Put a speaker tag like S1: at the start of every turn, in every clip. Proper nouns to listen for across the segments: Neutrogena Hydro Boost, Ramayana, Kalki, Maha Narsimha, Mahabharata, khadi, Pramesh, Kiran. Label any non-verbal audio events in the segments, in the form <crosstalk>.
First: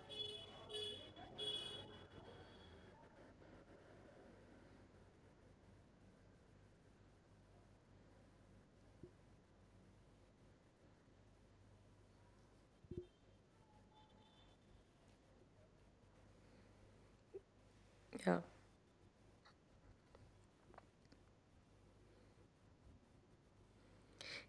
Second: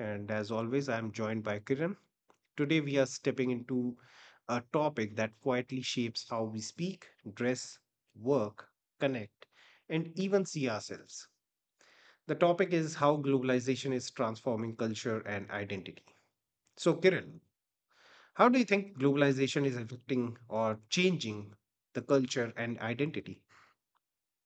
S1: and as always, I'm joined by Kiran. Today, we are stepping into a topic that quietly shapes how we speak, dress, work, connect, and even see ourselves. The topic is how globalization is transforming culture and identity. So, Kiran,
S2: Yeah.
S1: how do you think globalization is affecting or changing the culture and identity?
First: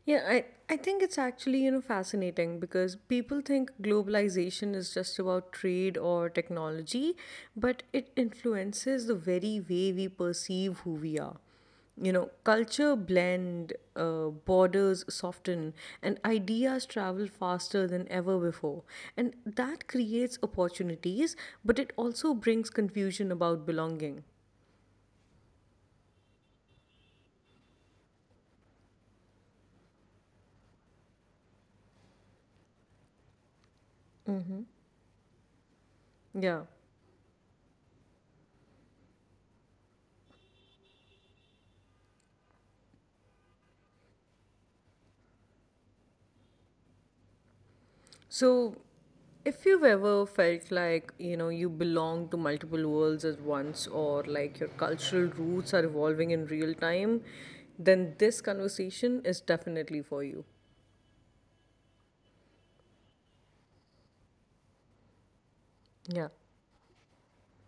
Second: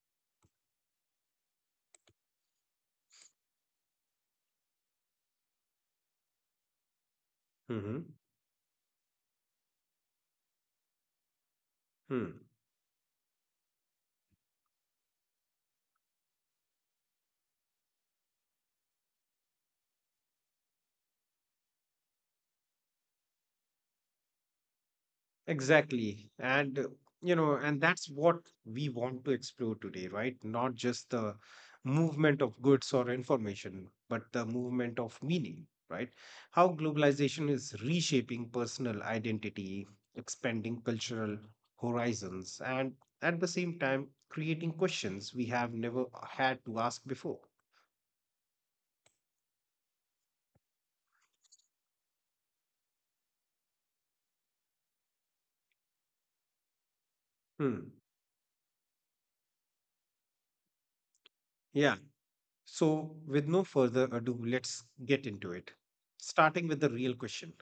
S2: Yeah, I think it's actually, fascinating because people think globalization is just about trade or technology, but
S1: Mm-hmm.
S2: it influences the very way we perceive who we are. Culture blend, borders soften, and ideas travel faster than ever before. And that creates opportunities, but it also brings confusion about belonging.
S1: Exactly. You know, and that's what we want to explore today, right? Not just the movement of goods or information, but the movement of meaning, right?
S2: Yeah.
S1: How globalization is reshaping personal identity, expanding cultural horizons, and at the same time, creating questions we have never had to ask before.
S2: So if you've ever felt like, you belong to multiple worlds at once or like your cultural roots are evolving in real time,
S1: Hmm.
S2: then this conversation is definitely for you.
S1: Yeah. So, with no further ado, let's get into it.
S2: Yeah.
S1: Starting with the real question,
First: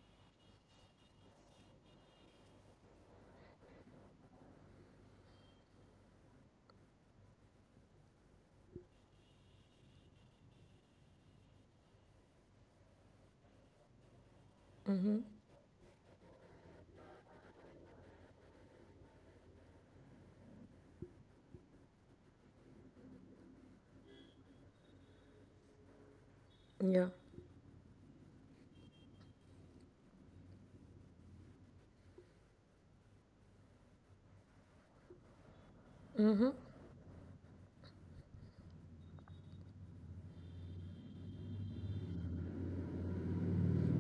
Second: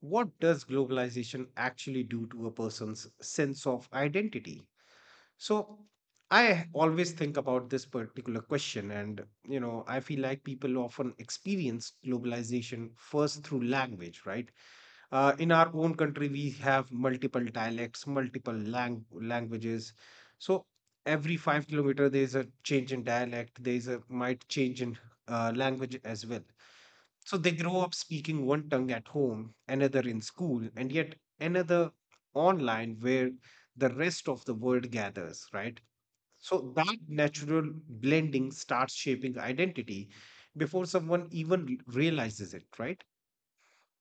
S1: what does globalization actually do to a person's sense of identity? So I always think about this particular question, and you know, I feel like people often experience globalization first through language, right? In our own country, we have multiple dialects, multiple languages. So every 5-kilometer there is a change in dialect, there is a might change in language as well.
S2: Yeah.
S1: So they grow up speaking one tongue at home, another in school, and yet another online where the rest of the world gathers, right? So that natural blending starts shaping identity before someone even realizes it, right?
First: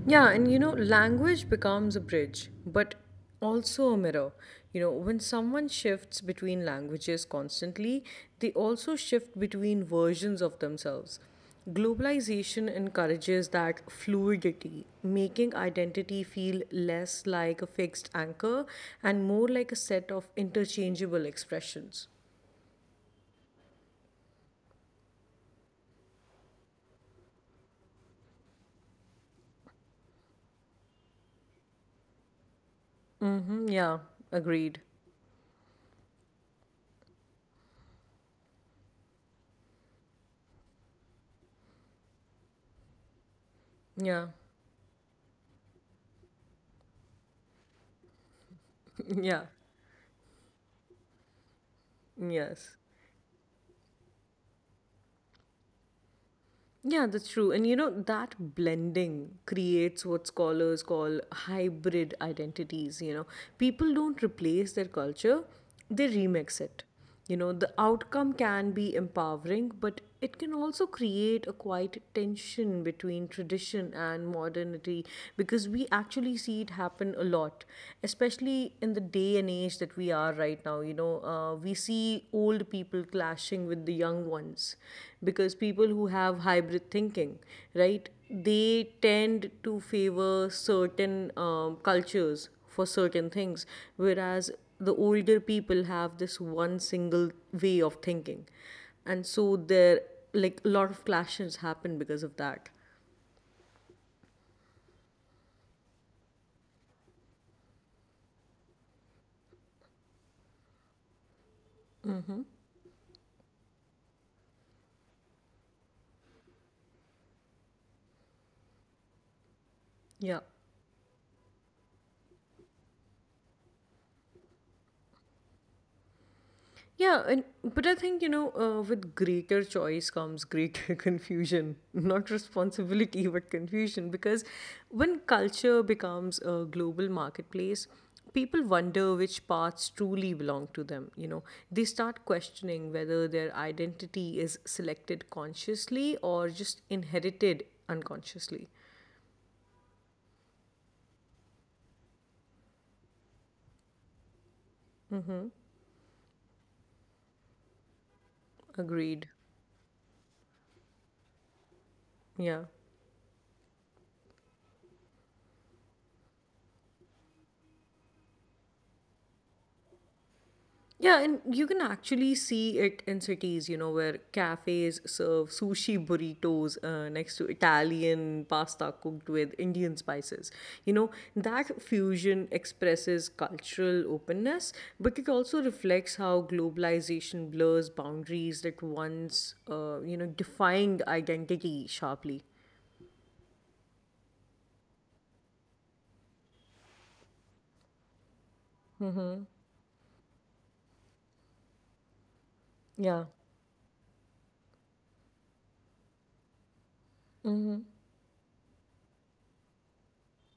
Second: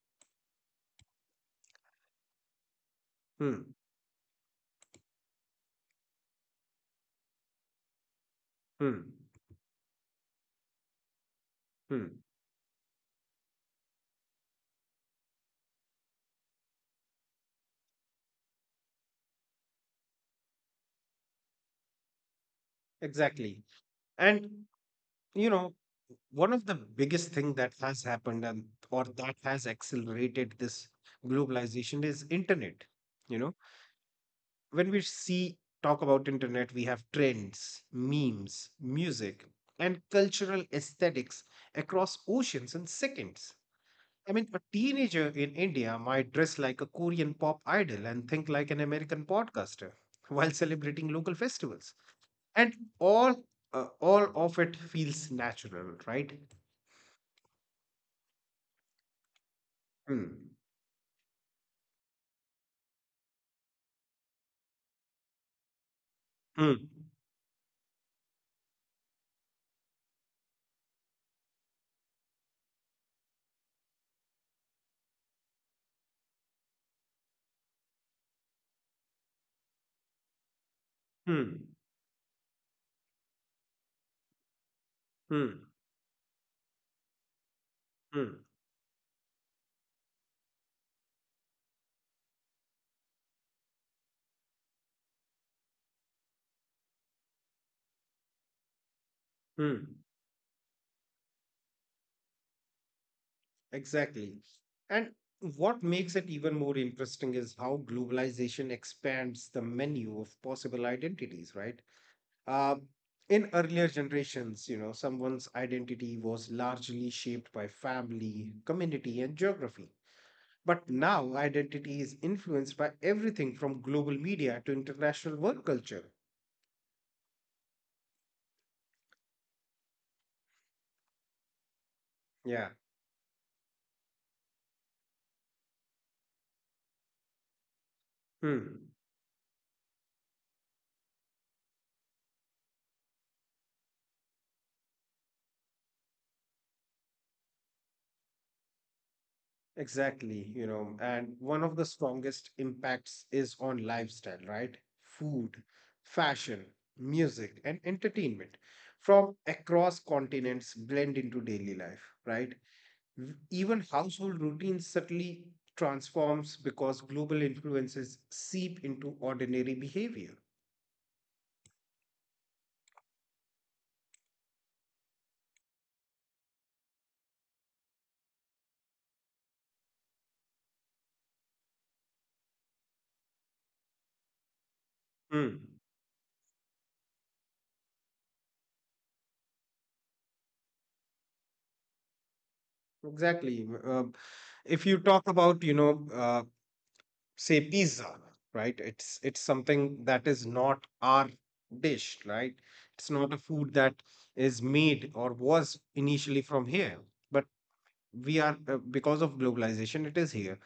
S2: Yeah, and language becomes a bridge, but
S1: Hmm,
S2: also a mirror. When someone shifts between languages constantly, they also
S1: hmm,
S2: shift between versions of themselves.
S1: hmm.
S2: Globalization encourages that fluidity, making identity feel less like a fixed anchor and more like a set of interchangeable expressions.
S1: Exactly. And, you know, one of the biggest thing that has happened and or that has accelerated this globalization is internet. You know,
S2: Mm-hmm, yeah, agreed.
S1: when we see talk about internet, we have trends, memes, music, and cultural aesthetics across oceans in seconds.
S2: Yeah,
S1: I mean, a teenager in India might dress like a Korean pop idol and think like an American
S2: <laughs> yeah,
S1: podcaster while celebrating local festivals and
S2: yes.
S1: all. All of it feels natural, right?
S2: Yeah, that's true. And that blending creates what
S1: Hmm.
S2: scholars call hybrid identities. People don't replace their culture, they remix
S1: Hmm.
S2: it. The outcome can be empowering, but it can also create a quiet tension between tradition and modernity, because we actually see it happen a lot, especially in the day and age that we are right now. you know uh,
S1: Hmm.
S2: we see old people clashing with the young ones because
S1: Hmm.
S2: people who have hybrid thinking, right,
S1: Hmm.
S2: they tend to favor certain cultures for certain things, whereas the older people have this one single way of thinking, and so
S1: Hmm.
S2: there, like, a lot of clashes happen because of that.
S1: Exactly. And what makes it even more interesting is how globalization expands the menu of possible identities, right? Uh, in earlier generations, you know, someone's identity was largely shaped by family, community, and geography.
S2: Yeah.
S1: But now identity is influenced by everything from global media to international work culture.
S2: Yeah, and but I think, with greater choice comes greater <laughs> confusion. Not
S1: Yeah.
S2: responsibility, but confusion. Because when culture becomes a global marketplace, people
S1: Hmm.
S2: wonder which parts truly belong to them. They start questioning whether their identity is selected consciously or just inherited unconsciously.
S1: Exactly, you know, and one of the strongest impacts is on lifestyle, right? Food, fashion, music, and entertainment from
S2: Agreed.
S1: across continents blend into daily life, right?
S2: Yeah.
S1: Even household routines subtly transforms because global influences seep into ordinary behavior.
S2: Yeah, and you can actually see it in cities, where cafes serve sushi burritos next to Italian pasta cooked with Indian spices. You know, that fusion expresses cultural openness, but it
S1: Hmm.
S2: also reflects how globalization blurs boundaries that once, defined identity sharply.
S1: Exactly. If you talk about, you know, say pizza, right? It's something that is not our dish, right? It's
S2: Yeah,
S1: not a food that is made or was initially from here, but we are, because of globalization it is here.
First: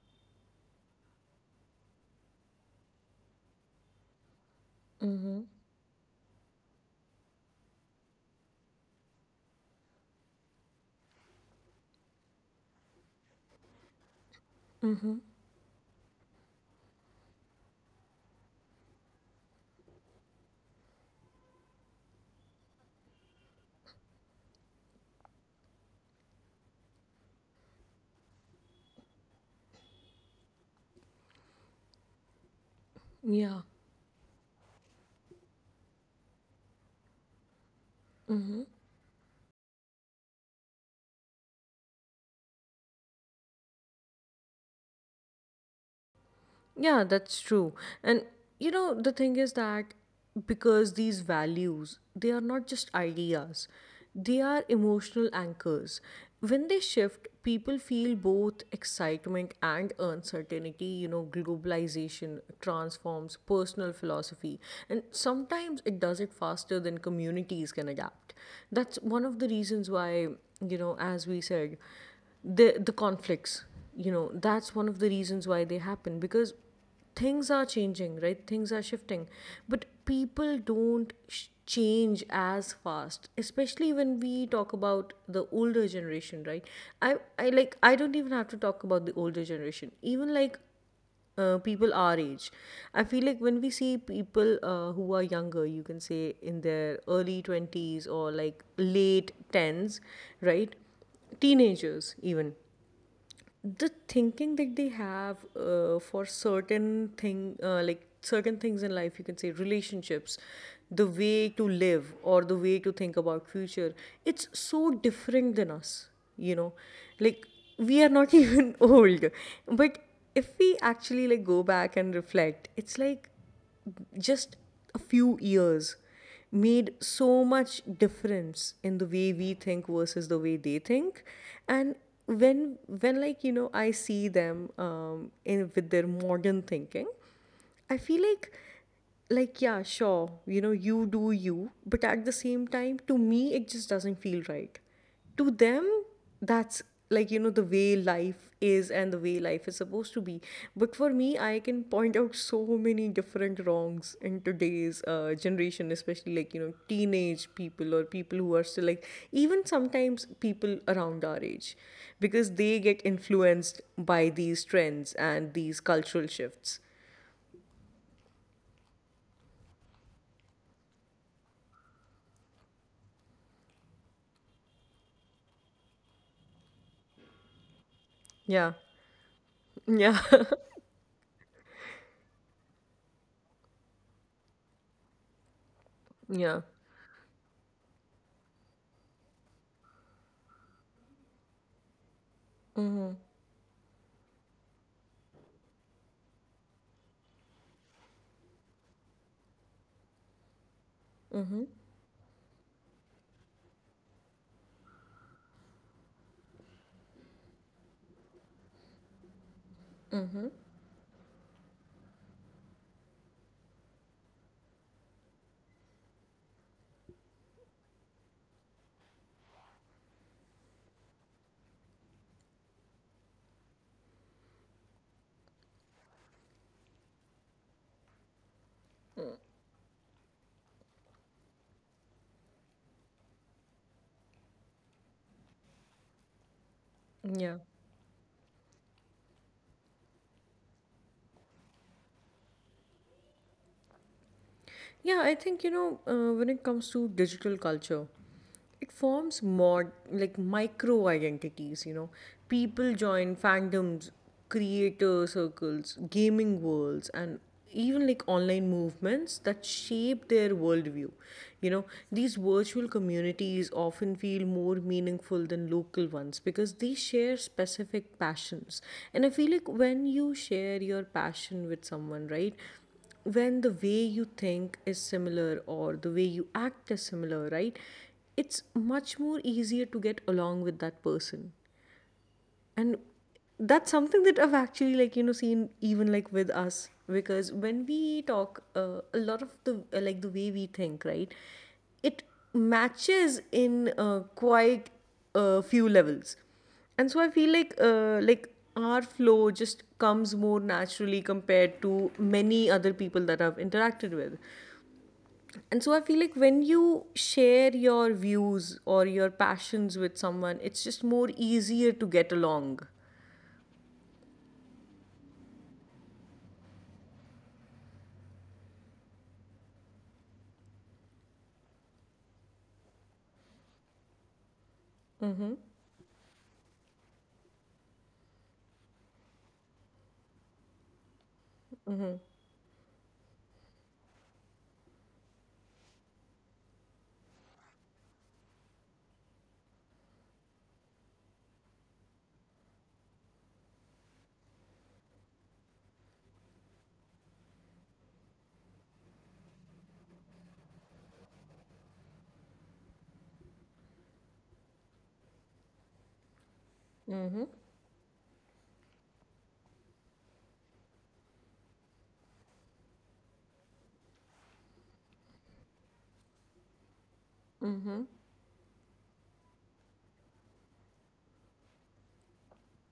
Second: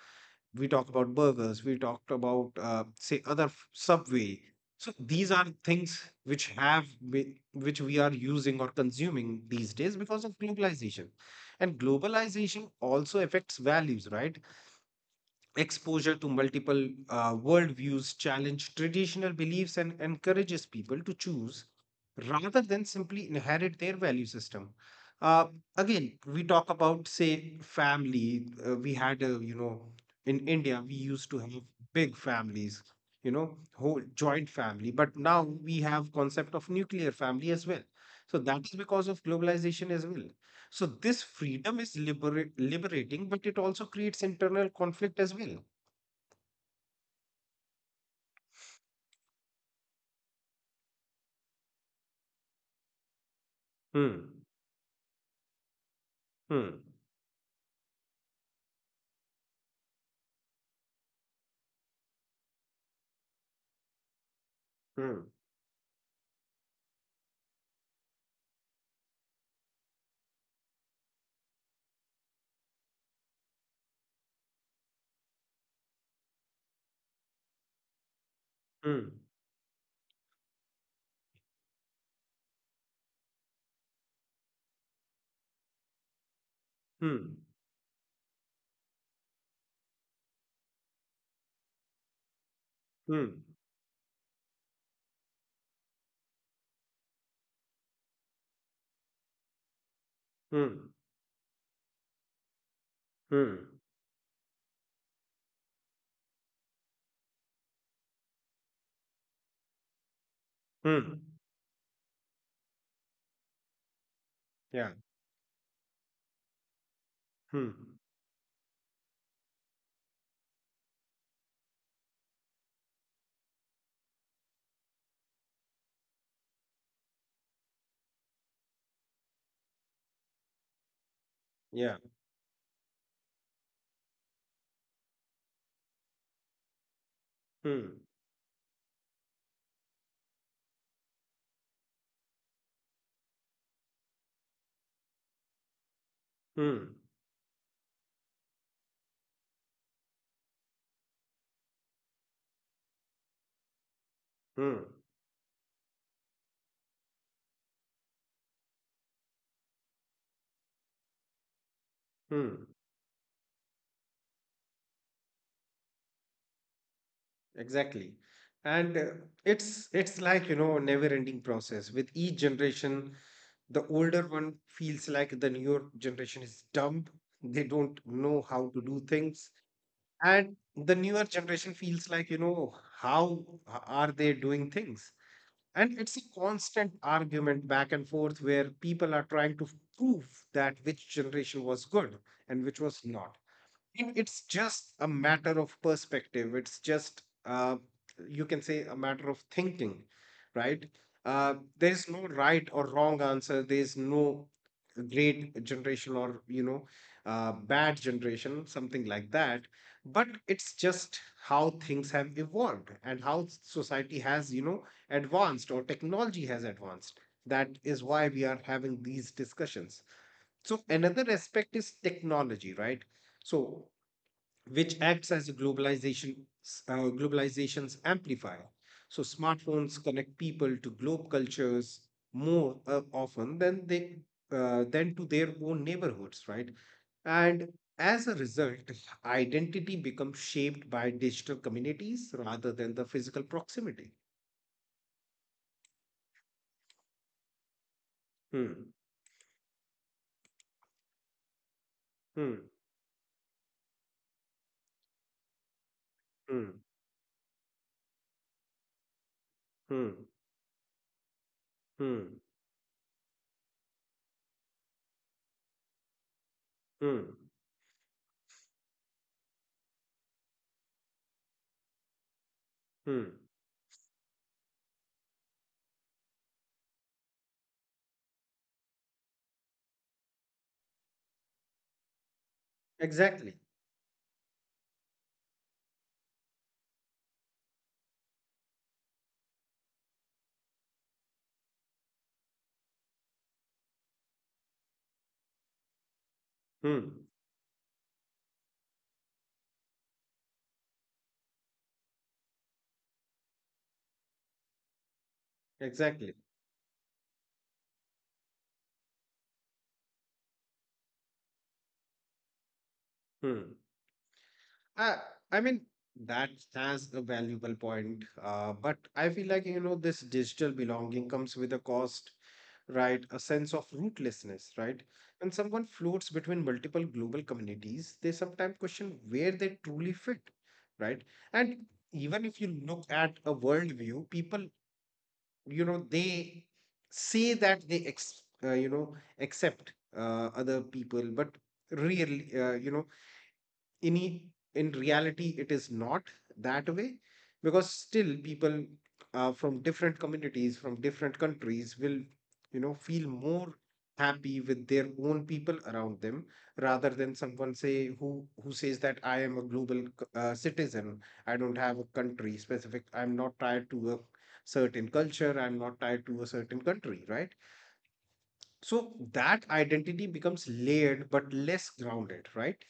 S1: We talk about burgers, we talked about say other subway. So these are things which which we are using or consuming these days because of globalization. And globalization also affects values, right? Exposure to multiple worldviews challenge traditional beliefs and encourages people to choose rather than simply inherit their value system. Uh, Again, we talk about say family. We had a, you know, in India we used to have big families, you
S2: yeah.
S1: know, whole joint family. But now we have concept of nuclear family as well. So that is because of globalization as well. So this freedom is liberating, but it also creates internal conflict as well.
S2: Yeah, that's true. And the thing is that because these values, they are not just ideas,
S1: Hmm.
S2: they are emotional anchors. When
S1: Hmm.
S2: they shift, people feel both excitement and uncertainty. Globalization transforms personal philosophy, and
S1: Hmm.
S2: sometimes it does it faster than communities can adapt. That's one of the reasons why, as we said, the conflicts. That's one of the reasons why they happen, because things are changing, right, things are
S1: Hmm.
S2: shifting, but people don't change as fast, especially when we talk about the older generation, right. i
S1: Hmm.
S2: i like, I don't even have to talk about the older generation, even like, people our age. I feel
S1: Hmm.
S2: like when we see people, who are younger, you can say in their early 20s or like late 10s, right?
S1: Hmm.
S2: Teenagers, even
S1: Hmm.
S2: the thinking that they have, for certain thing, like certain things in life, you can say relationships, the
S1: Hmm.
S2: way to live or the way to think about future, it's so
S1: Yeah.
S2: different than us, you know like
S1: Hmm.
S2: we are not <laughs> even old. But if we actually like go back and reflect, it's like just a few years made so much difference in the way we think versus the way they think. And
S1: Yeah.
S2: when like, I see them, in with their modern thinking, I
S1: Hmm.
S2: feel like, yeah, sure, you do you, but at the same time to me it just doesn't feel right. To them, that's
S1: Hmm.
S2: like, the way life is and the way life is supposed to be. But for me, I can point out so many different wrongs in
S1: Hmm.
S2: today's generation, especially like, teenage people, or people who are still like, even sometimes people around our age, because
S1: Hmm.
S2: they get influenced by these trends and these cultural shifts.
S1: Exactly. And it's like, you know, a never-ending process. With each generation, the older one feels like the newer generation is dumb. They don't know
S2: Yeah.
S1: how to do things.
S2: Yeah. <laughs>
S1: And the newer generation feels like, you know, how are they doing things? And it's a
S2: Yeah.
S1: constant argument back and forth where people are trying to prove that which generation was good and which was
S2: Mhm.
S1: not. And it's just a matter of perspective. It's just, you can say, a matter of thinking, right?
S2: Mhm.
S1: There's no right or wrong answer. There's no great generation or, you know, bad generation, something like that. But
S2: Mhm.
S1: it's just how things have evolved and how society has, you know, advanced or technology has advanced. That is why we are having these discussions. So, another aspect is technology, right? So, which acts as a globalization, globalization's amplifier. So smartphones connect people to globe cultures more often than they, than to their own neighborhoods, right?
S2: Yeah.
S1: And as a result, identity becomes shaped by digital communities rather than the physical proximity.
S2: Yeah, I think, when it comes to digital culture, it
S1: Hmm.
S2: forms mod like micro identities. You know,
S1: Hmm.
S2: people join fandoms, creator circles, gaming
S1: Hmm.
S2: worlds, and even like online movements that
S1: Hmm.
S2: shape their worldview. You know, these
S1: Hmm.
S2: virtual communities often feel more meaningful than local ones because they share
S1: Hmm.
S2: specific passions. And I feel like when you share your passion with someone, right?
S1: Hmm.
S2: When the way you think is similar or the way you act is similar, right? It's much more easier to get along with that person. And
S1: Exactly.
S2: that's something that I've actually like, seen, even like with us, because when we talk, a lot of the, like the way we think, right, it matches in, quite a few levels. And so
S1: Hmm.
S2: I feel like, our flow just comes more naturally compared to many other people that I've interacted with. And so I feel like
S1: Exactly.
S2: when you share your views or your passions with someone, it's just more easier to get along.
S1: Hmm. I I mean, that has a valuable point. But I feel like, you know, this digital belonging comes with a cost, right? A sense of rootlessness, right?
S2: Mm-hmm.
S1: When someone floats between multiple global communities, they sometimes question where they truly fit, right? And
S2: Mm-hmm.
S1: even if you look at a worldview, people, you know, they say that they ex you know, accept other people, but really, you know, in e- in reality it is not that way, because still people from different communities from different countries will, you know, feel more happy with their own people around them rather than
S2: Mm-hmm.
S1: someone say who says that I am a global citizen. I don't have a country specific, I'm not tied to a certain culture, I'm not tied to a certain country, right?
S2: Mm-hmm.
S1: So that identity becomes layered but less grounded, right?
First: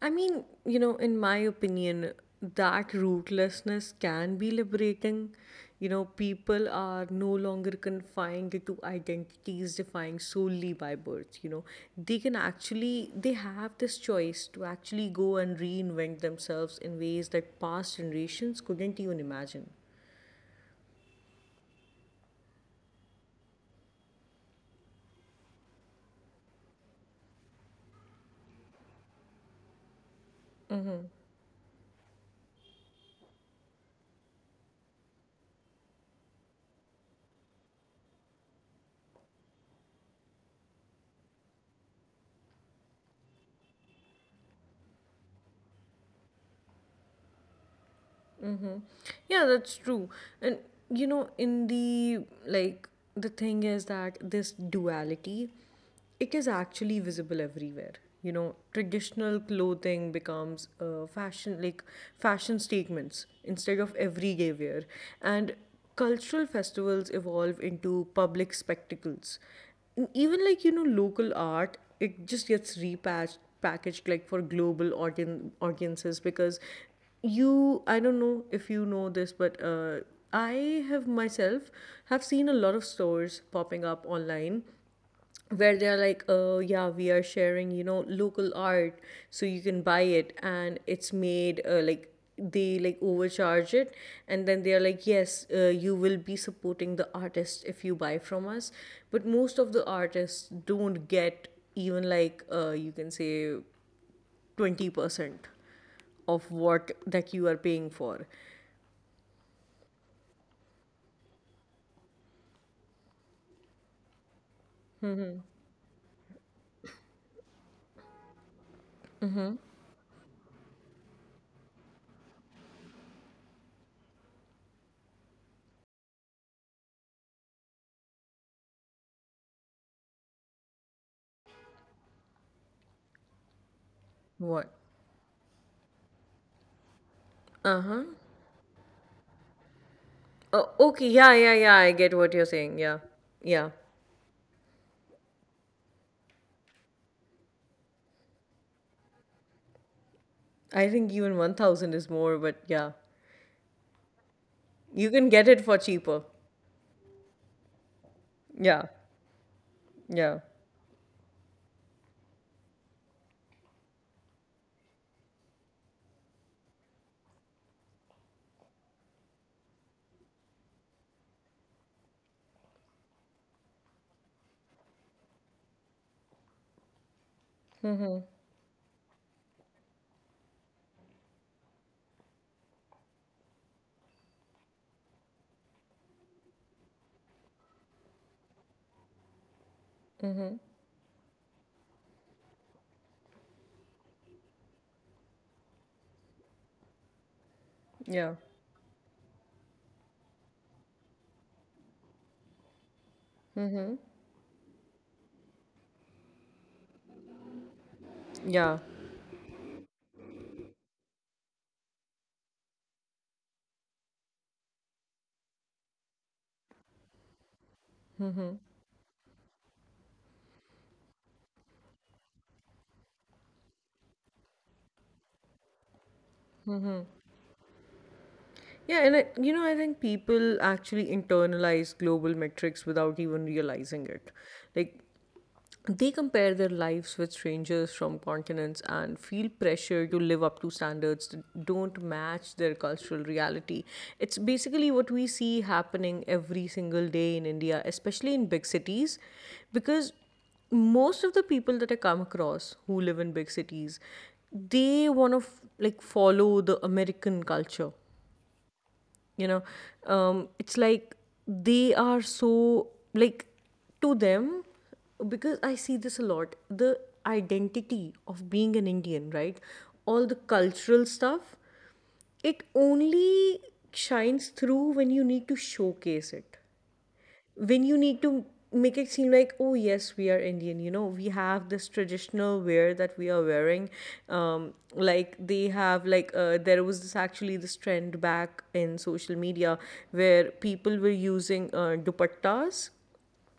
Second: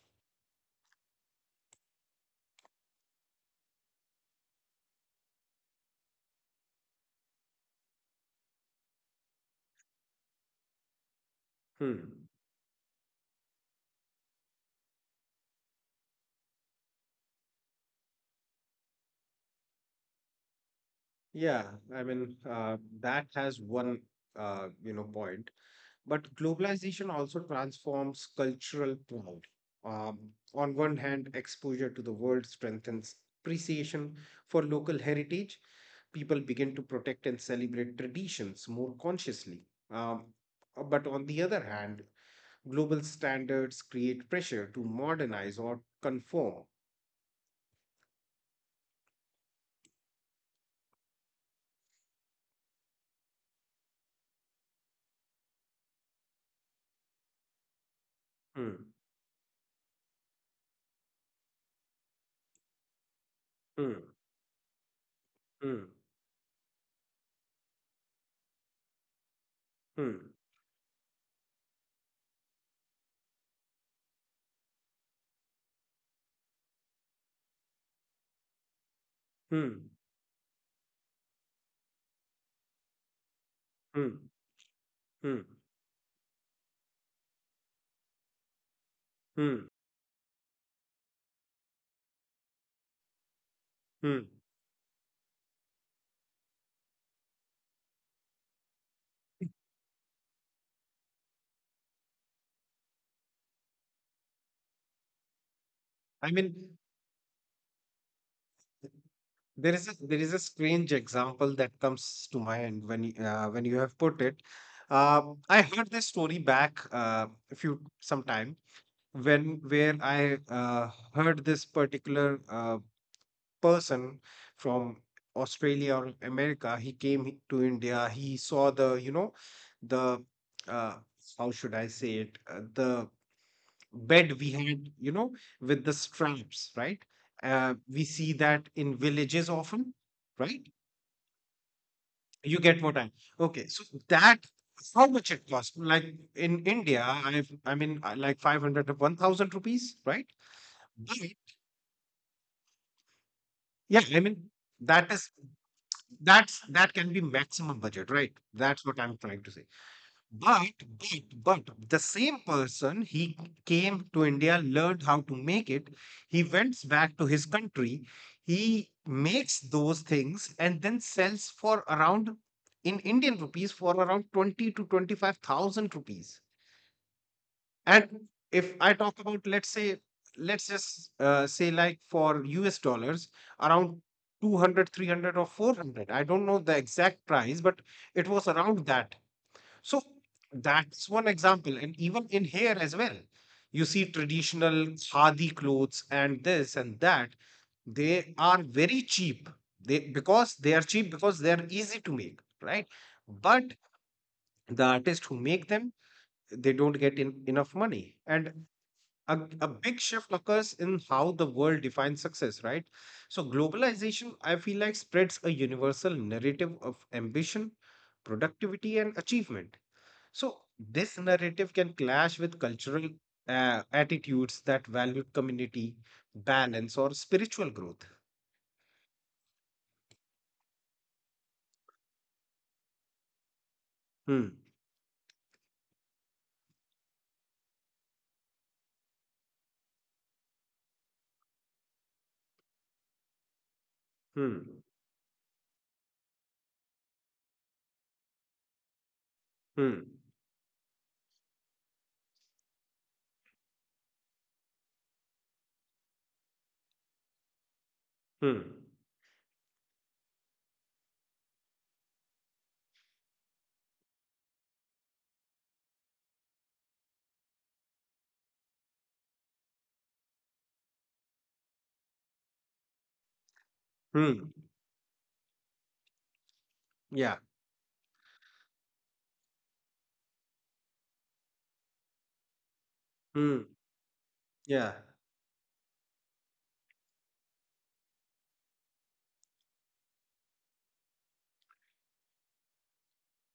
S2: I mean, in my opinion, that rootlessness can be liberating. People are no longer confined to identities defined solely by birth. You know, they
S1: Hmm.
S2: can actually, they have this choice to actually go and reinvent themselves in ways that past generations couldn't even imagine.
S1: Yeah, I mean, that has one, you know, point. But globalization also transforms cultural pride. Um, on one hand, exposure to the world strengthens appreciation for local heritage. People begin to protect and celebrate traditions more consciously. Um, but on the other hand, global standards create pressure to modernize or conform.
S2: Mm-hmm. Yeah, that's true. And you know, in the like, the thing is that this duality, it is actually visible everywhere. You know,
S1: Hmm,
S2: traditional clothing becomes, fashion statements instead of
S1: hmm,
S2: everyday wear, and
S1: hmm,
S2: cultural festivals evolve into public spectacles. And
S1: hmm,
S2: even like, local art, it just gets repackaged packaged like for global audiences, because you I don't know if you know this, but
S1: hmm,
S2: I have myself have seen a lot of stores popping up
S1: hmm,
S2: online
S1: hmm,
S2: where they're like, oh yeah, we are sharing, local art, so you
S1: hmm.
S2: can buy it, and it's made, like they like overcharge it,
S1: Hmm.
S2: and then they're like, yes, you will be supporting the artist if you buy from us. But most of the artists don't get even like, you can say, 20%
S1: I
S2: of
S1: mean,
S2: what that you are paying for.
S1: there is a strange example that comes to mind when when you have put it. I heard this story back, a few some time
S2: Mm-hmm.
S1: when where I heard this particular person from Australia or America. He came to India. He saw, the you know, the uh, how should I say it, the bed we
S2: What?
S1: had, you know, with the straps, right?
S2: Uh-huh.
S1: We see that in villages often, right?
S2: Oh, okay, yeah, yeah, yeah, I get what you're
S1: You
S2: saying.
S1: get
S2: Yeah.
S1: what I, okay.
S2: Yeah.
S1: So that, how much it cost? Like in India, I've, I mean, like 500 to 1000 rupees, right?
S2: I think
S1: But
S2: even 1000 is more, but yeah.
S1: yeah, I mean,
S2: You
S1: that
S2: can
S1: is
S2: get it for cheaper.
S1: that's that can be maximum budget, right?
S2: Yeah.
S1: That's what I'm trying to say.
S2: Yeah.
S1: But, the same person, he came to India, learned how to make it. He went back to his country. He makes those things and then sells for around, in Indian rupees, for around 20 to 25 thousand rupees.
S2: Mm-hmm.
S1: And if I talk about, let's say, let's just say like for US dollars, around 200, 300, or 400. I don't know the exact price, but it was around that. So
S2: Mm-hmm.
S1: that's one example. And even in here as well, you see traditional khadi clothes and this and that.
S2: Yeah.
S1: They are very cheap. They Because they are cheap, because they are easy to make, right? But
S2: Mm-hmm.
S1: the artists who make them, they don't get enough money. And
S2: Yeah.
S1: a big shift occurs in how the world defines success, right? So globalization, I feel like, spreads a universal narrative of ambition, productivity, and achievement. So this narrative can clash with cultural attitudes that value community, balance, or spiritual growth.
S2: Yeah, and I think people actually internalize global metrics without even realizing it.
S1: Hmm.
S2: Like, they compare their lives with strangers from continents and feel pressure to live up to standards that don't match their cultural reality. It's
S1: Hmm.
S2: basically what we see happening every single day in India, especially in big cities,
S1: Hmm.
S2: because most of the people that I come across who live in big cities, they want to like follow the American culture.
S1: Hmm.
S2: You know um, it's like they are so, like, to them, because I see this a lot. The identity of being an Indian, right, all the cultural stuff, it only shines
S1: Hmm.
S2: through when you need to showcase it,
S1: Yeah.
S2: when you need to make it seem like, oh yes, we are Indian, we have this traditional wear that we are
S1: Hmm.
S2: wearing. um
S1: Yeah.
S2: like they have, like, there was this actually this trend back in social media where people were using, dupattas,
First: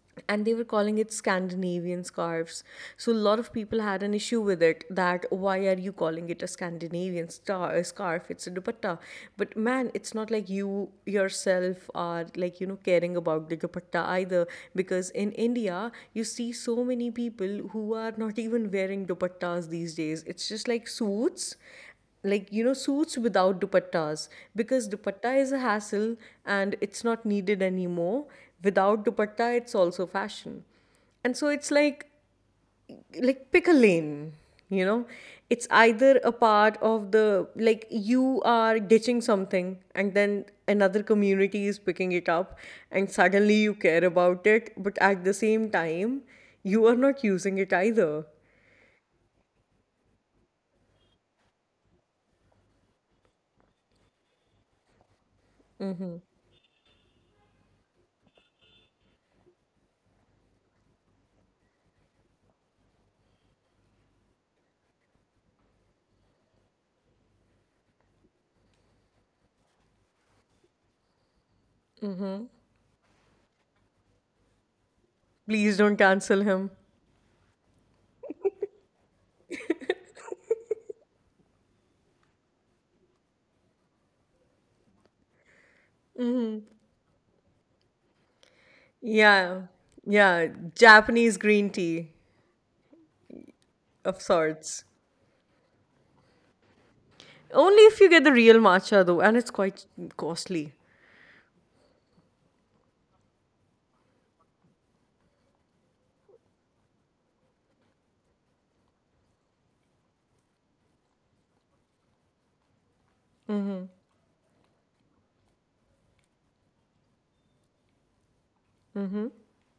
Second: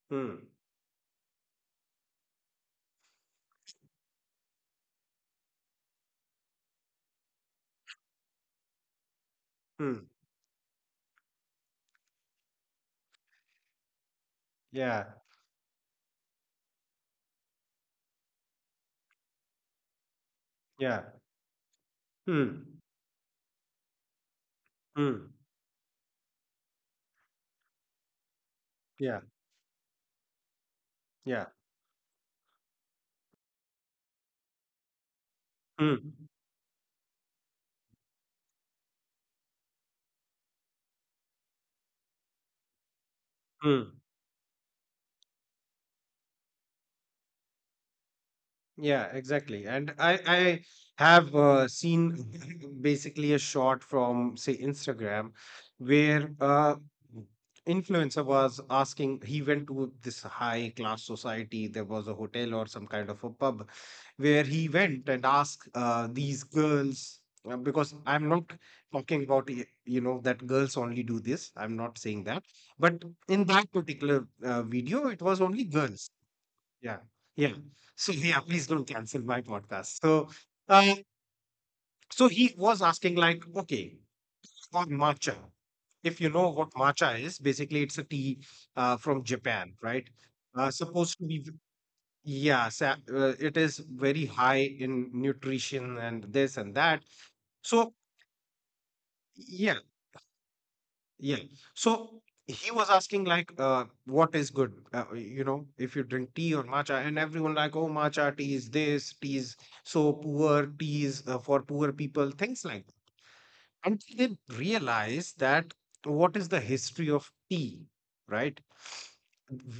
S1: Hmm.
S2: and they were calling it Scandinavian scarves. So a lot of people had an issue with it that why are you calling it a Scandinavian star scarf? It's a dupatta. But man,
S1: Hmm.
S2: it's not like you yourself are like, caring about the dupatta either,
S1: Yeah.
S2: because in India, you see so many people who are not even wearing dupattas these days. It's just like
S1: Yeah.
S2: suits, like,
S1: Hmm.
S2: suits without dupattas, because dupatta
S1: Hmm.
S2: is a hassle and it's not needed anymore. Without
S1: Yeah.
S2: dupatta, it's also fashion. And
S1: Yeah.
S2: so it's like, pick a lane, you know it's
S1: Hmm.
S2: either a part of the, like, you are ditching something, and then another community is picking it up, and suddenly you
S1: Hmm.
S2: care about it, but at the same time, you are not using it either.
S1: Yeah, exactly. And I have seen <laughs> basically a shot from say Instagram where, influencer was asking, he went to this high class society, there was a hotel or some kind of a pub where he went and asked these girls, because I'm not talking about you know, that girls only do this, I'm not saying that, but in that particular video it was only
S2: Please don't
S1: girls.
S2: cancel him.
S1: Yeah, yeah. So yeah, please don't cancel my podcast. So, uh, so he was asking like, okay, on matcha. If you know what matcha is, basically it's a tea from
S2: Yeah,
S1: Japan, right?
S2: yeah,
S1: Supposed to
S2: Japanese
S1: be,
S2: green tea
S1: it is
S2: of
S1: very high
S2: sorts.
S1: in nutrition and this and that.
S2: Only
S1: So
S2: if you get the real matcha though, and it's
S1: yeah,
S2: quite costly.
S1: yeah. So he was asking like, what is good? You know, if you drink tea or matcha, and everyone like, oh, matcha tea is this, tea is so poor, tea is for poor people, things like that. Until they realize that what is the history of tea, right?
S2: Mm-hmm.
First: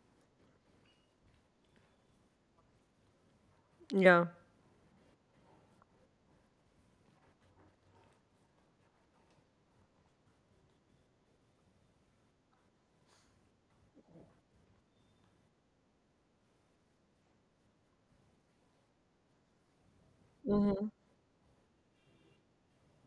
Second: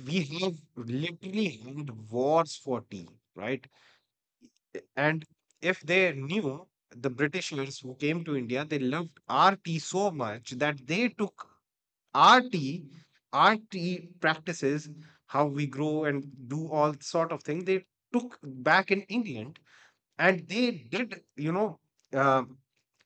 S1: We have literally had wars for tea, right?
S2: Yeah.
S1: And if they knew the Britishers who came to India, they loved our tea so much that they took rt rt practices how we grow and do all sort of things. They took back in England, and they
S2: Mm-hmm.
S1: did, uh,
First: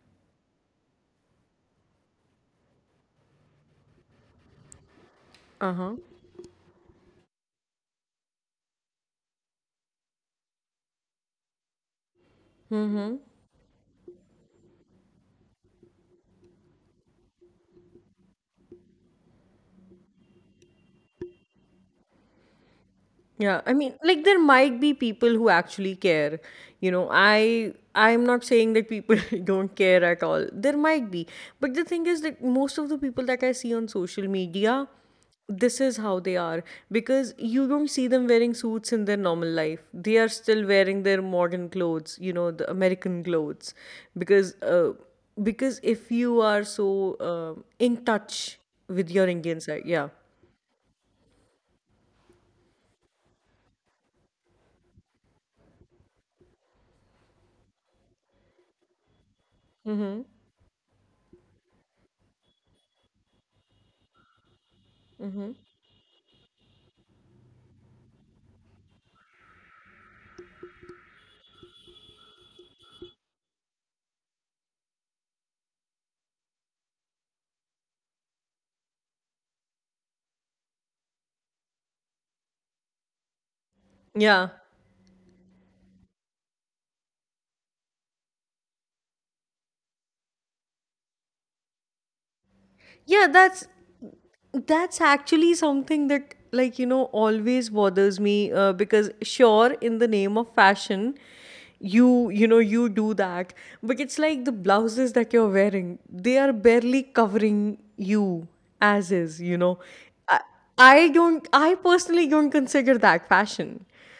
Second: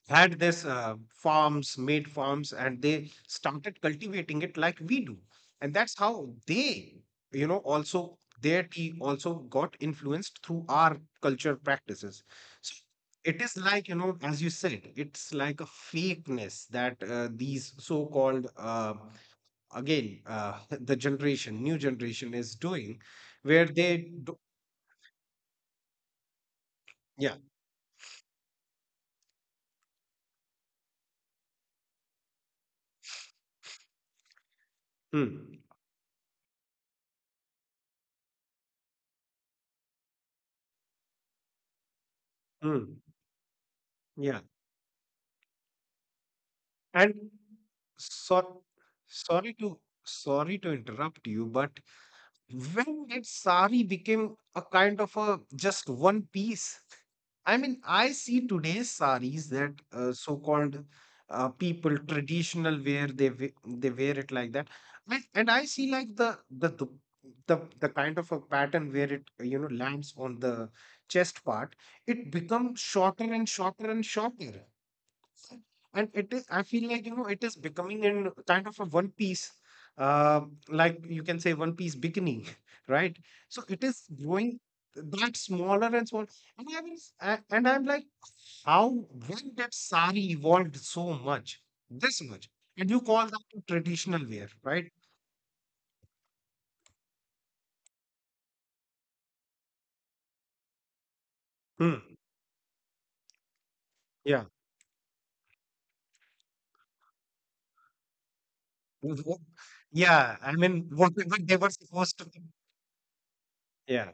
S1: had this farms, made farms, and they started cultivating it like we do. And
S2: Uh-huh.
S1: that's how they, you know, also their tea also got influenced through our culture practices. So
S2: Mm-hmm.
S1: it is like, you know, as you said, it's like a fakeness that these so-called, again <laughs> the generation new generation is doing,
S2: Yeah,
S1: where
S2: I mean,
S1: they
S2: like,
S1: do.
S2: there might be people who actually care. You know,
S1: Yeah.
S2: I I'm not saying that people <laughs> don't care at all. There might be. But the thing is that most of the people that I see on social media,
S1: Mm.
S2: this is how they are, because you don't see them wearing suits in their normal life. They are still wearing their modern clothes, the
S1: Mm.
S2: American clothes,
S1: Yeah.
S2: because uh, because if you are so
S1: And
S2: in
S1: so
S2: touch with your
S1: sorry
S2: Indian
S1: to
S2: side, yeah.
S1: sorry to interrupt you, but when did sari became a kind of a just one piece? I mean, I see today's saris that,
S2: Mhm.
S1: so called people traditional wear, they they wear it like that. And,
S2: Mhm.
S1: I see like the the dup- the kind of a pattern where it, lands on the chest part. It becomes shorter and shorter and shorter, and it is, I feel like, you know, it is becoming in kind of a one piece, uh, like you can say one piece bikini. <laughs> Right? So it is
S2: Yeah.
S1: growing that smaller and small. And I'm like, how, when did sari evolved so much, this much, and you
S2: Yeah,
S1: call that
S2: that's
S1: a traditional wear, right?
S2: that's actually something that, like you know, always bothers me, because sure, in the name of fashion
S1: Hmm.
S2: you know you do that. But it's like
S1: Yeah.
S2: the blouses that you're wearing, they are barely covering you
S1: <laughs>
S2: as
S1: With
S2: is,
S1: what-
S2: you know.
S1: yeah,
S2: I,
S1: I mean,
S2: I
S1: whatever
S2: don't
S1: they were
S2: I
S1: supposed
S2: personally
S1: to.
S2: don't consider that fashion,
S1: Yeah,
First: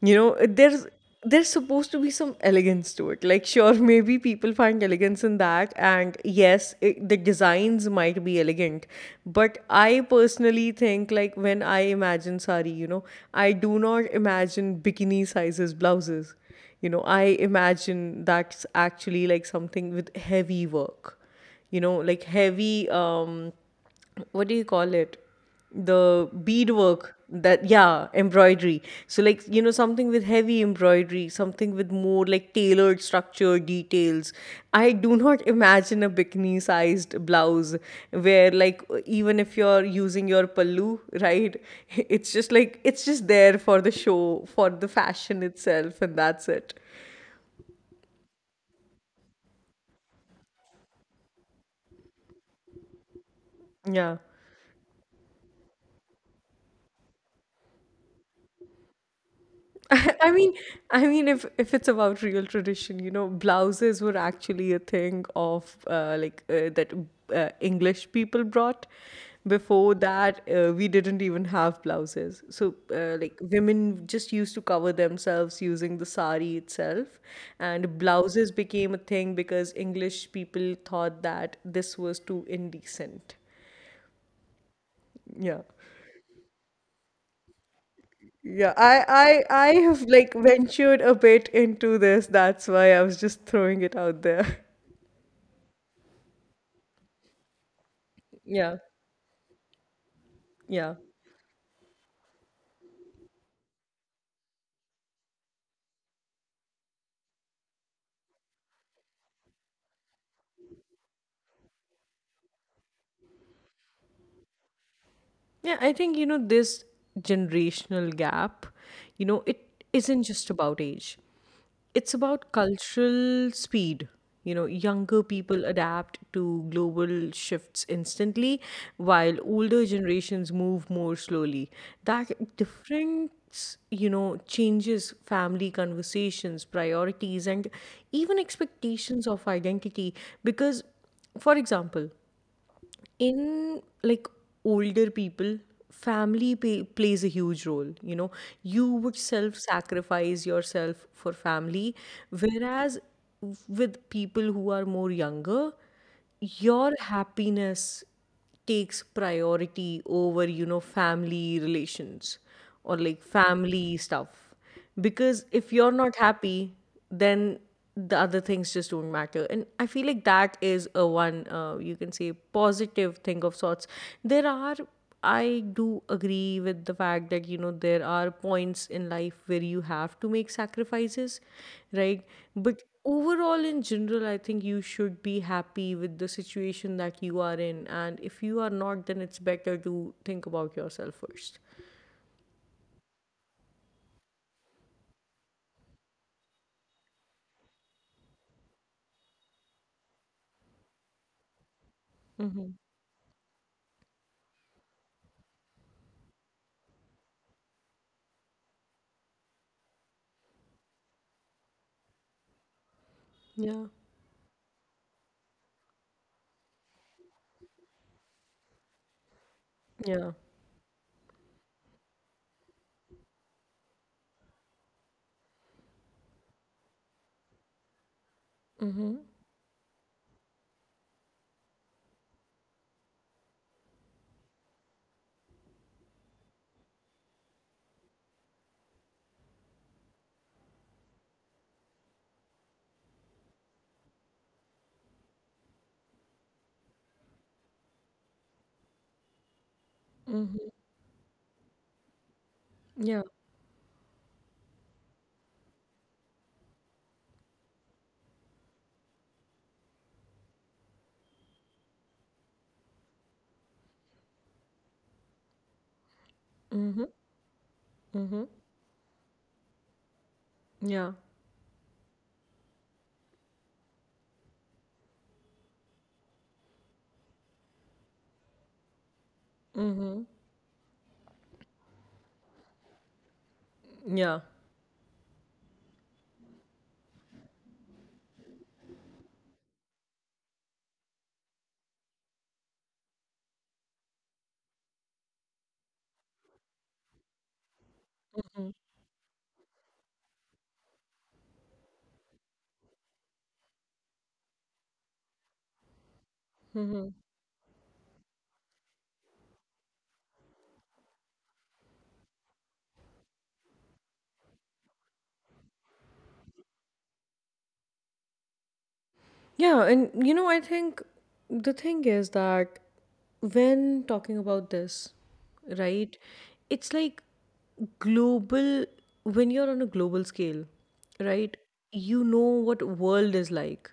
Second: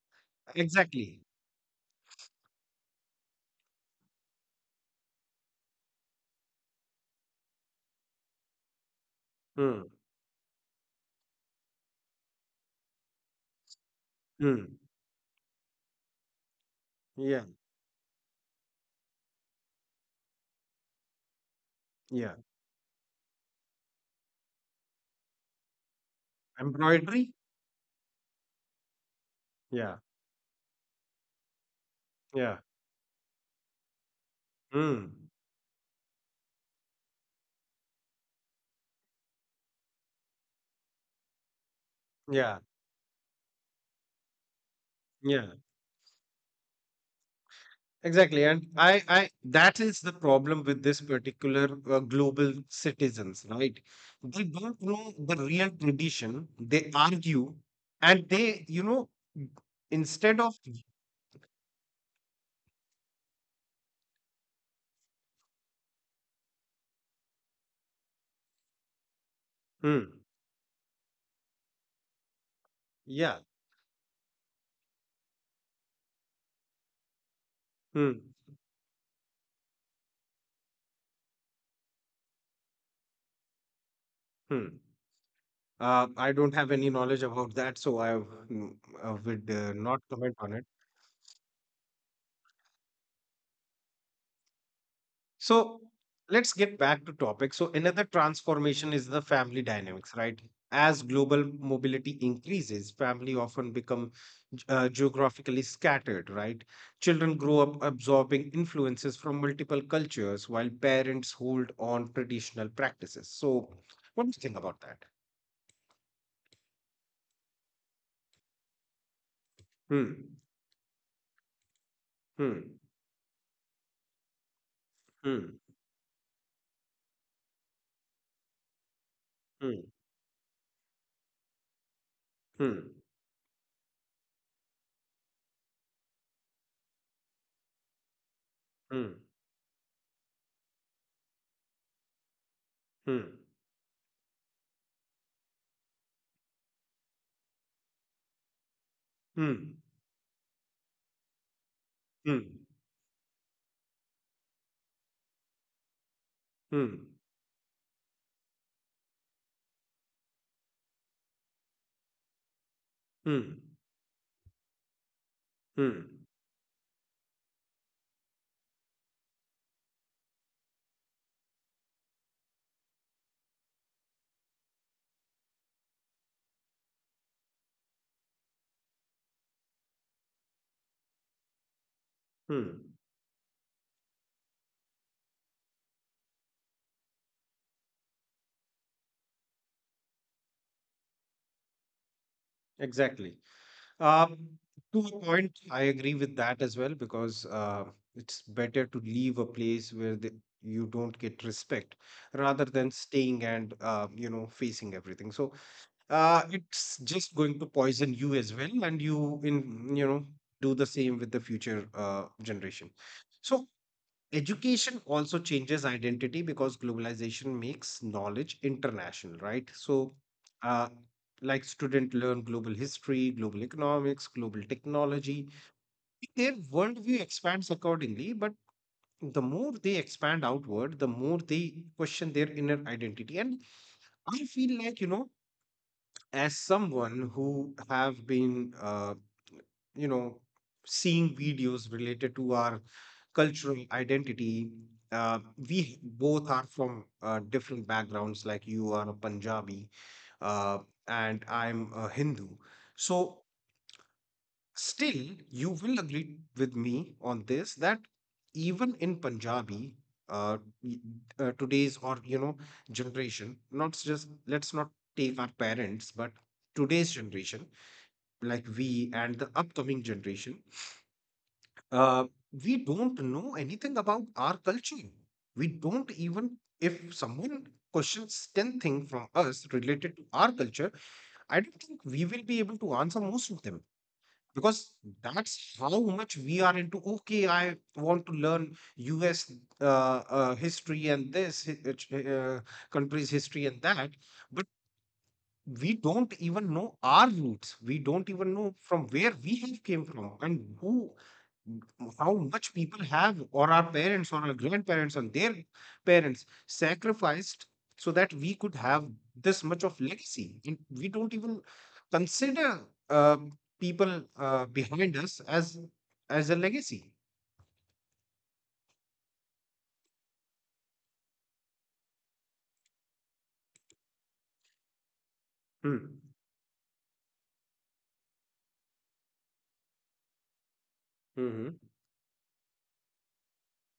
S2: you know. there's
S1: exactly.
S2: there's supposed to be some elegance to it. Like sure, <laughs> maybe people find elegance in that, and yes, the designs might be elegant, but
S1: Hmm.
S2: I personally think, like, when I imagine sari, you know, I do not imagine
S1: Hmm.
S2: bikini sizes blouses, you know. I
S1: Yeah,
S2: imagine that's actually like something with heavy work, you know, like
S1: yeah,
S2: heavy, what do you call it, the beadwork,
S1: embroidery.
S2: that, yeah, embroidery. So, like, you know,
S1: Yeah,
S2: something with heavy embroidery, something with more like
S1: yeah.
S2: tailored structure details. I do
S1: Mm.
S2: not <laughs> imagine a bikini sized blouse where, like, even if you're using your pallu, right, <laughs> it's just
S1: Yeah,
S2: like it's just there for the show, for the fashion
S1: yeah,
S2: itself, and that's it.
S1: exactly. And that is the problem with this particular, global citizens, right?
S2: Yeah.
S1: They don't know the real tradition. They argue, and they, you know,
S2: <laughs> I
S1: instead
S2: mean,
S1: of,
S2: if it's about real tradition, you know, blouses were actually a thing of, like, that English people brought. Before
S1: hmm,
S2: that, we didn't even have blouses, so, like,
S1: yeah,
S2: women just used to cover themselves using the sari itself, and
S1: hmm,
S2: blouses became a thing because English people thought that this was too indecent.
S1: hmm.
S2: Yeah.
S1: I don't have any knowledge about that, so I w-
S2: Yeah,
S1: would,
S2: I
S1: not
S2: have
S1: comment
S2: like
S1: on it.
S2: ventured a bit into this. That's why I was just throwing it out there. <laughs>
S1: So let's get back to topic. So another
S2: Yeah,
S1: transformation is the family dynamics, right?
S2: yeah.
S1: As global mobility increases, family often become geographically scattered, right? Children grow up absorbing influences from multiple cultures while parents hold on traditional practices. So what do you think about that?
S2: Yeah, I think, you know, this generational gap, you know, it isn't
S1: Hmm.
S2: just about age. It's about
S1: Hmm.
S2: cultural speed. You know, younger
S1: Hmm.
S2: people adapt to global shifts instantly, while older
S1: Hmm.
S2: generations move more slowly. That
S1: Hmm.
S2: difference, you know, changes family conversations, priorities, and even
S1: Hmm.
S2: expectations of identity. Because, for example,
S1: Hmm.
S2: in like older people, plays a huge role, you know. You would self
S1: Hmm.
S2: sacrifice yourself for family,
S1: Hmm. Hmm.
S2: whereas with people who are more younger, your
S1: Hmm.
S2: happiness takes priority over, you know, family relations or like
S1: Hmm.
S2: family stuff. Because if you're not
S1: Hmm.
S2: happy, then the other things just don't matter. And I feel like that is a one, you can say, positive thing of sorts. There are I do agree with the fact that, you know, there are points in life where you have to make sacrifices, right? But
S1: Hmm.
S2: overall, in general, I think you should be happy with the situation that you are in, and if you are not, then it's better to think about yourself first.
S1: Exactly. Um, to a point, I agree with that as well, because it's better to leave a place where you don't get respect, rather
S2: Mm-hmm.
S1: than staying and, facing everything. So, it's just going to poison you as well, and you in, you know, do the same with the future, generation. So
S2: Yeah.
S1: education also changes identity because globalization makes knowledge international, right? So,
S2: Yeah.
S1: uh, like students learn global history, global economics, global technology. Their worldview expands accordingly, but
S2: Mm-hmm.
S1: the more they expand outward, the more they question their inner identity. And I feel like, you know, as someone who have been, you know seeing videos related to our cultural identity, uh, we both are from, different backgrounds. Like you are a Punjabi,
S2: Mm-hmm.
S1: uh, and I'm a Hindu. So
S2: Yeah.
S1: still, you will agree with me on this that even in Punjabi, uh, y- today's, or you know, generation, not just, let's not take our parents, but
S2: Mm-hmm.
S1: today's generation,
S2: Mm-hmm.
S1: like we and the upcoming generation,
S2: Yeah.
S1: uh, we don't know anything about our culture. We don't. Even if someone questions ten things from us related to
S2: Mm-hmm.
S1: our culture, I don't think we will be able to answer most of them,
S2: Yeah.
S1: because that's how much we are into, okay, I want to learn us, uh, history and country's history and that. But we don't even know our roots. We don't even know from where we have came from, and who how much people have, or our parents or our grandparents and their parents
S2: Mm-hmm.
S1: sacrificed so that we could have this much of legacy, and we don't even consider, uh, people, behind us as a legacy.
S2: Yeah, and you know, I think the thing is that when talking about this,
S1: Hmm.
S2: right, it's like global, when you're on a global scale, right,
S1: Hmm.
S2: you know what world is like.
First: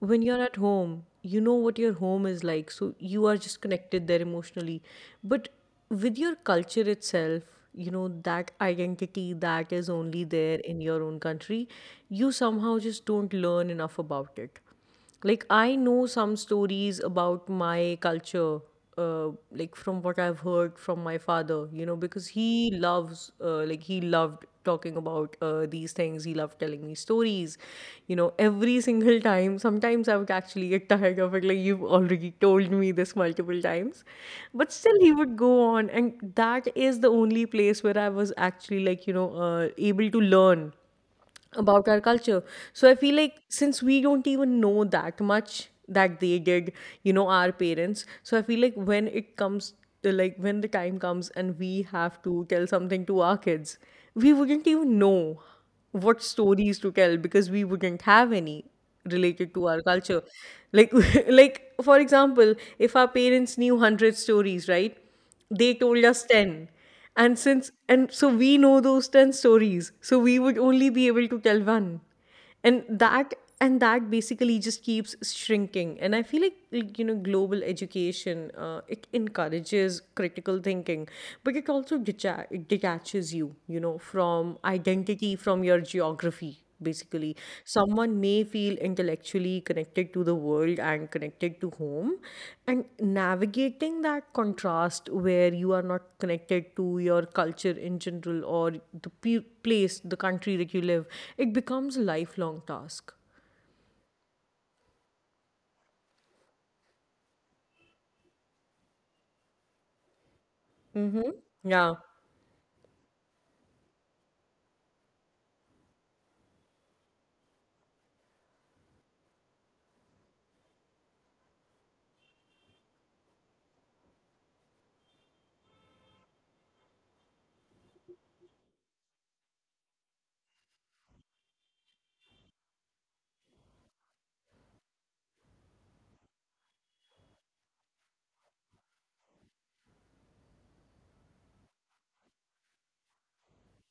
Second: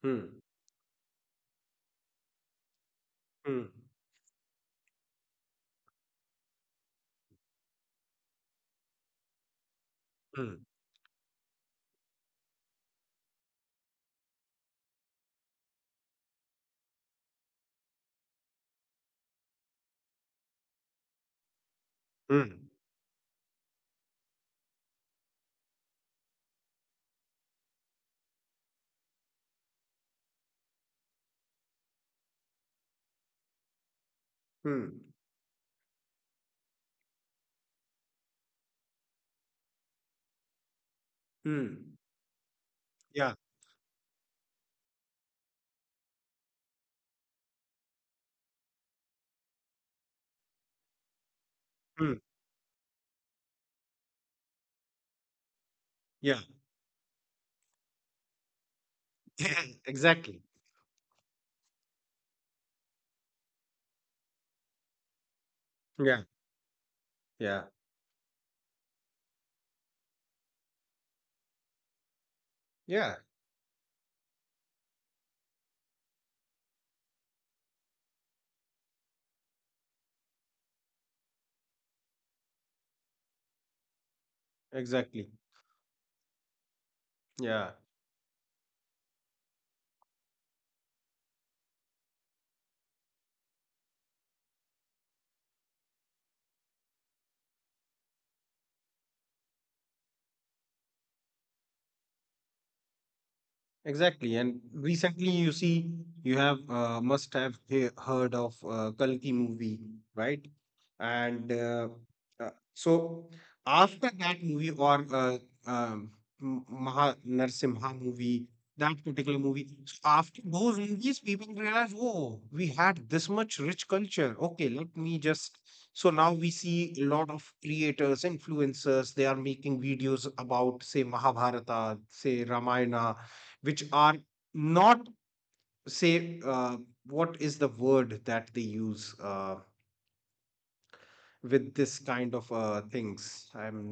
S2: When
S1: Hmm.
S2: you're at home, you know what your home is like. So you are just
S1: Hmm.
S2: connected there emotionally. But with your culture itself, you know, that identity that is only
S1: Hmm.
S2: there in your own country, you somehow just don't learn enough about it. Like, I know some stories about my culture, like from what I've heard from my father. You know, because
S1: Hmm.
S2: he loves, like, he loved talking about, these things. He loved telling me stories, you know, every <laughs> single time. Sometimes I would actually get tired of it, like, you've already told me this multiple times, but
S1: Hmm.
S2: still he would go on, and that is the only place where I was actually, like, you know, able to learn about
S1: Hmm.
S2: our culture. So I feel
S1: Yeah.
S2: like since we don't even know that much that they did, you know, our parents. So I feel like when it comes to, when the time comes and we
S1: Hmm.
S2: have to tell something to our kids, we wouldn't even know what
S1: Yeah.
S2: stories to tell because we wouldn't have any related to our
S1: <laughs>
S2: culture.
S1: Exactly.
S2: Like, <laughs> like, for example, if our parents knew 100 stories, right? They told us
S1: Yeah,
S2: 10, and
S1: yeah,
S2: since and so we know those 10 stories, so we would only be able to tell one. and
S1: yeah,
S2: that and that basically just keeps shrinking. And I feel like, you know, global education, it encourages critical thinking, but it also detaches you, you know, from
S1: exactly.
S2: identity, from your geography basically.
S1: Yeah.
S2: Someone may feel intellectually connected to the world and connected to home, and navigating that contrast, where you are not connected to your culture in general or the pe- place, the country that you live, it becomes a lifelong task.
S1: Exactly. And recently, you see, you have, must have heard of, Kalki movie, right?
S2: Mm-hmm.
S1: And
S2: Yeah.
S1: so after that movie, or um, Maha Narsimha movie, that particular movie. So after those movies, people realize, oh, we had this much rich culture. Okay, let me just. So now we see a lot of creators, influencers, they are making videos about, say, Mahabharata, say, Ramayana, which are not, say, what is the word that they use, with this kind of, things. I'm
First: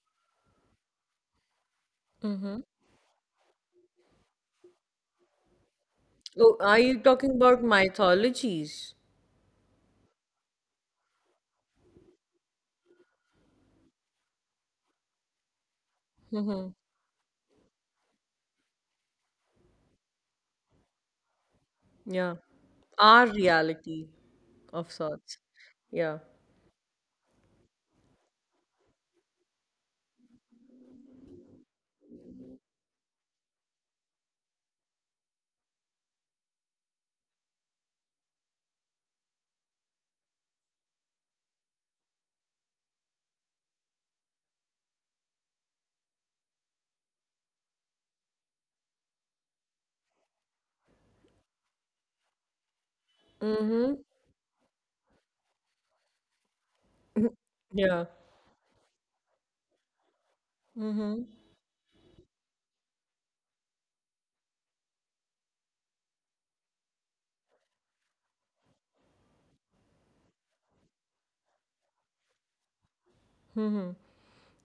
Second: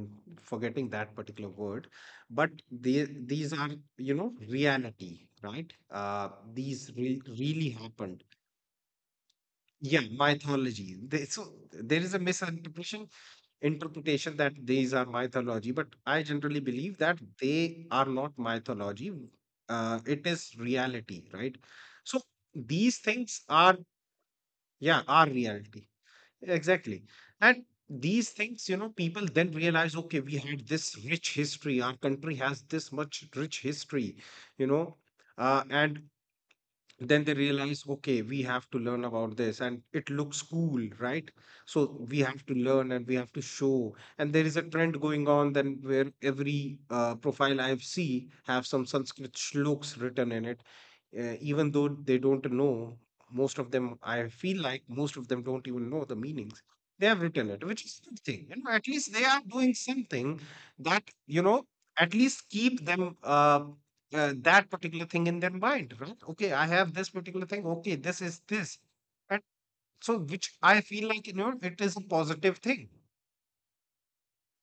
S1: forgetting that particular word, but
S2: Mm-hmm.
S1: the, these are, you know, reality, right?
S2: Oh, are you talking about
S1: Really happened.
S2: mythologies?
S1: Yeah, mythology. So there is a misinterpretation interpretation that these are mythology, but I generally
S2: Mm-hmm.
S1: believe that they are not mythology. It is reality, right? So
S2: Yeah,
S1: these
S2: our
S1: things are,
S2: reality of
S1: yeah, are
S2: sorts.
S1: reality.
S2: Yeah.
S1: Exactly. And these things, you know, people then realize, okay, we had this rich history. Our country has this much rich history, you know, and then they realize, okay, we have to learn about this, and it looks cool, right? So we have to learn and we have to show. And there is a trend going on then where every, profile I have see have some Sanskrit shlokes written in it, even though they don't know. Most of
S2: Mm-hmm.
S1: them, I feel like most of them don't even know the meanings. They have written it, which
S2: Yeah.
S1: is something, you know, at least they are doing something, that, you know, at least keep them, that particular thing in their mind, right? Okay, I have this particular thing. Okay, this is this, and so which I feel like, you know, it is a positive thing.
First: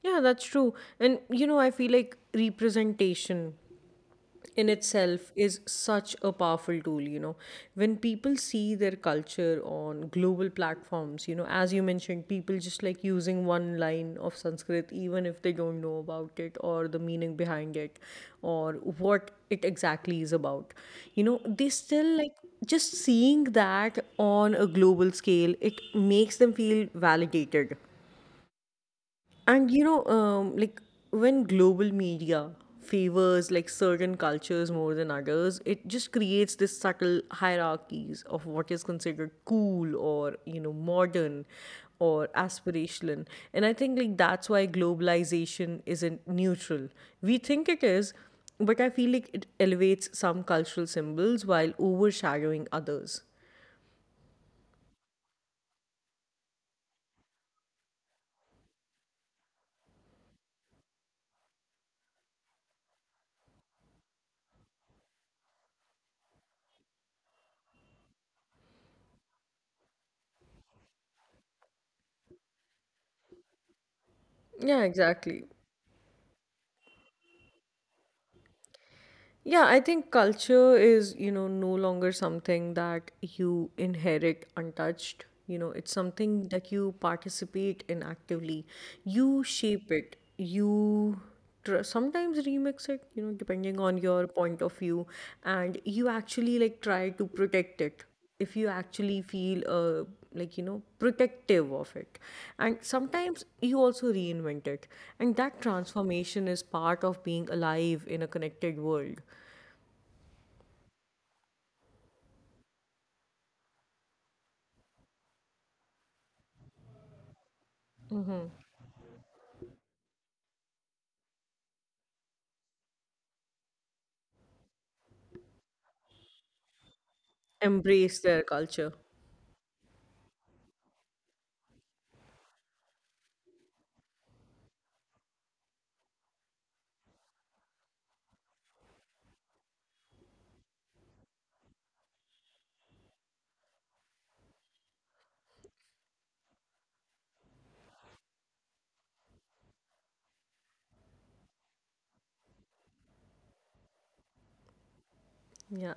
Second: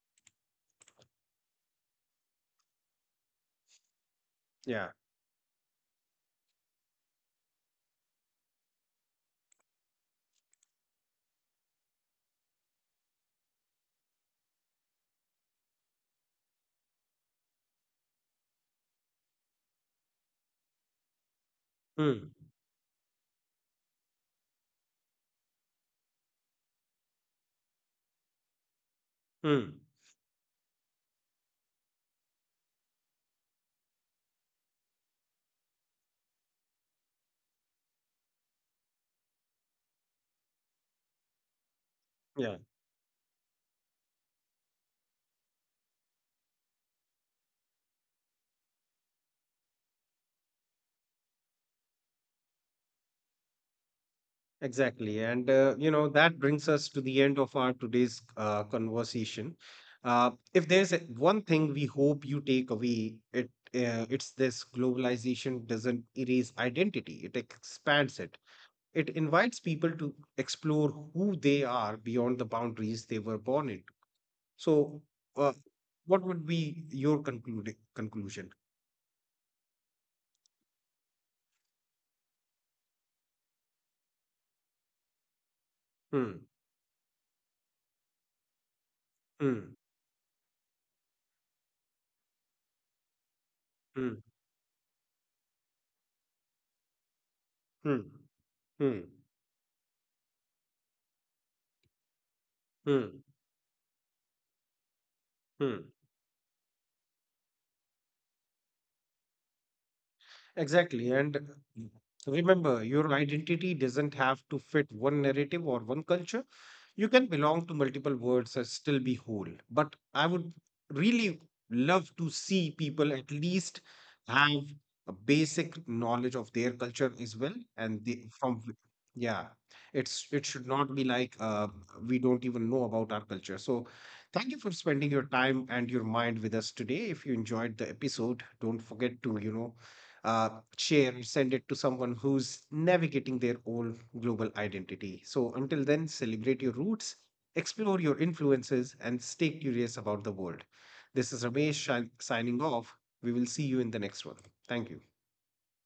S2: Yeah, that's true. And you know, I feel like representation in
S1: Yeah.
S2: itself is such a powerful tool, you know. When people see their culture on global platforms, you know, as you mentioned, people just like using one line of Sanskrit, even if they don't know about it or the meaning behind it or what it exactly is about, you know, they still like
S1: Hmm.
S2: just seeing that on a global scale, it makes them feel validated. And
S1: Hmm.
S2: you know, like, when global media favors like certain cultures more than others, it just creates this subtle hierarchies of what is considered cool, or, you know, modern or
S1: Yeah.
S2: aspirational. And I think like that's why globalization isn't neutral. We think it is, but I feel like it elevates some cultural symbols while overshadowing others.
S1: Exactly. And, you know, that brings us to the end of our today's, conversation. If there's a- one thing we hope you take away, it's this: globalization doesn't erase identity; it expands it. It invites people to explore who they are beyond the boundaries they were born into.
S2: Yeah,
S1: So,
S2: exactly.
S1: uh, what would be your concluding conclusion?
S2: Yeah, I think culture is, you know, no longer something that you inherit untouched. You know, it's something
S1: Hmm,
S2: that you participate in actively. You
S1: hmm,
S2: shape it. You sometimes remix it, you know, depending on your
S1: hmm,
S2: point of view. And you actually like try to protect it
S1: hmm,
S2: if you
S1: hmm,
S2: actually feel, like, you know, protective of it. And
S1: hmm,
S2: sometimes you also reinvent it, and that
S1: hmm.
S2: transformation is part of being alive in a connected world.
S1: Exactly. And remember, your identity doesn't have to fit one narrative or one culture. You can belong to multiple worlds and still be whole. But I would really love to see people at least have a basic knowledge of their culture as well. And
S2: Embrace
S1: they,
S2: their culture.
S1: yeah, it's it should not be like, we don't even know about our culture. So thank you for spending your time and your mind with us today. If you enjoyed the episode, don't forget to, you know, uh, share, and send it to someone who's navigating their own global identity. So until then, celebrate your roots, explore your influences, and stay curious about the world. This is Ramesh, signing off. We will see you in the next one. Thank you.
S2: Yeah.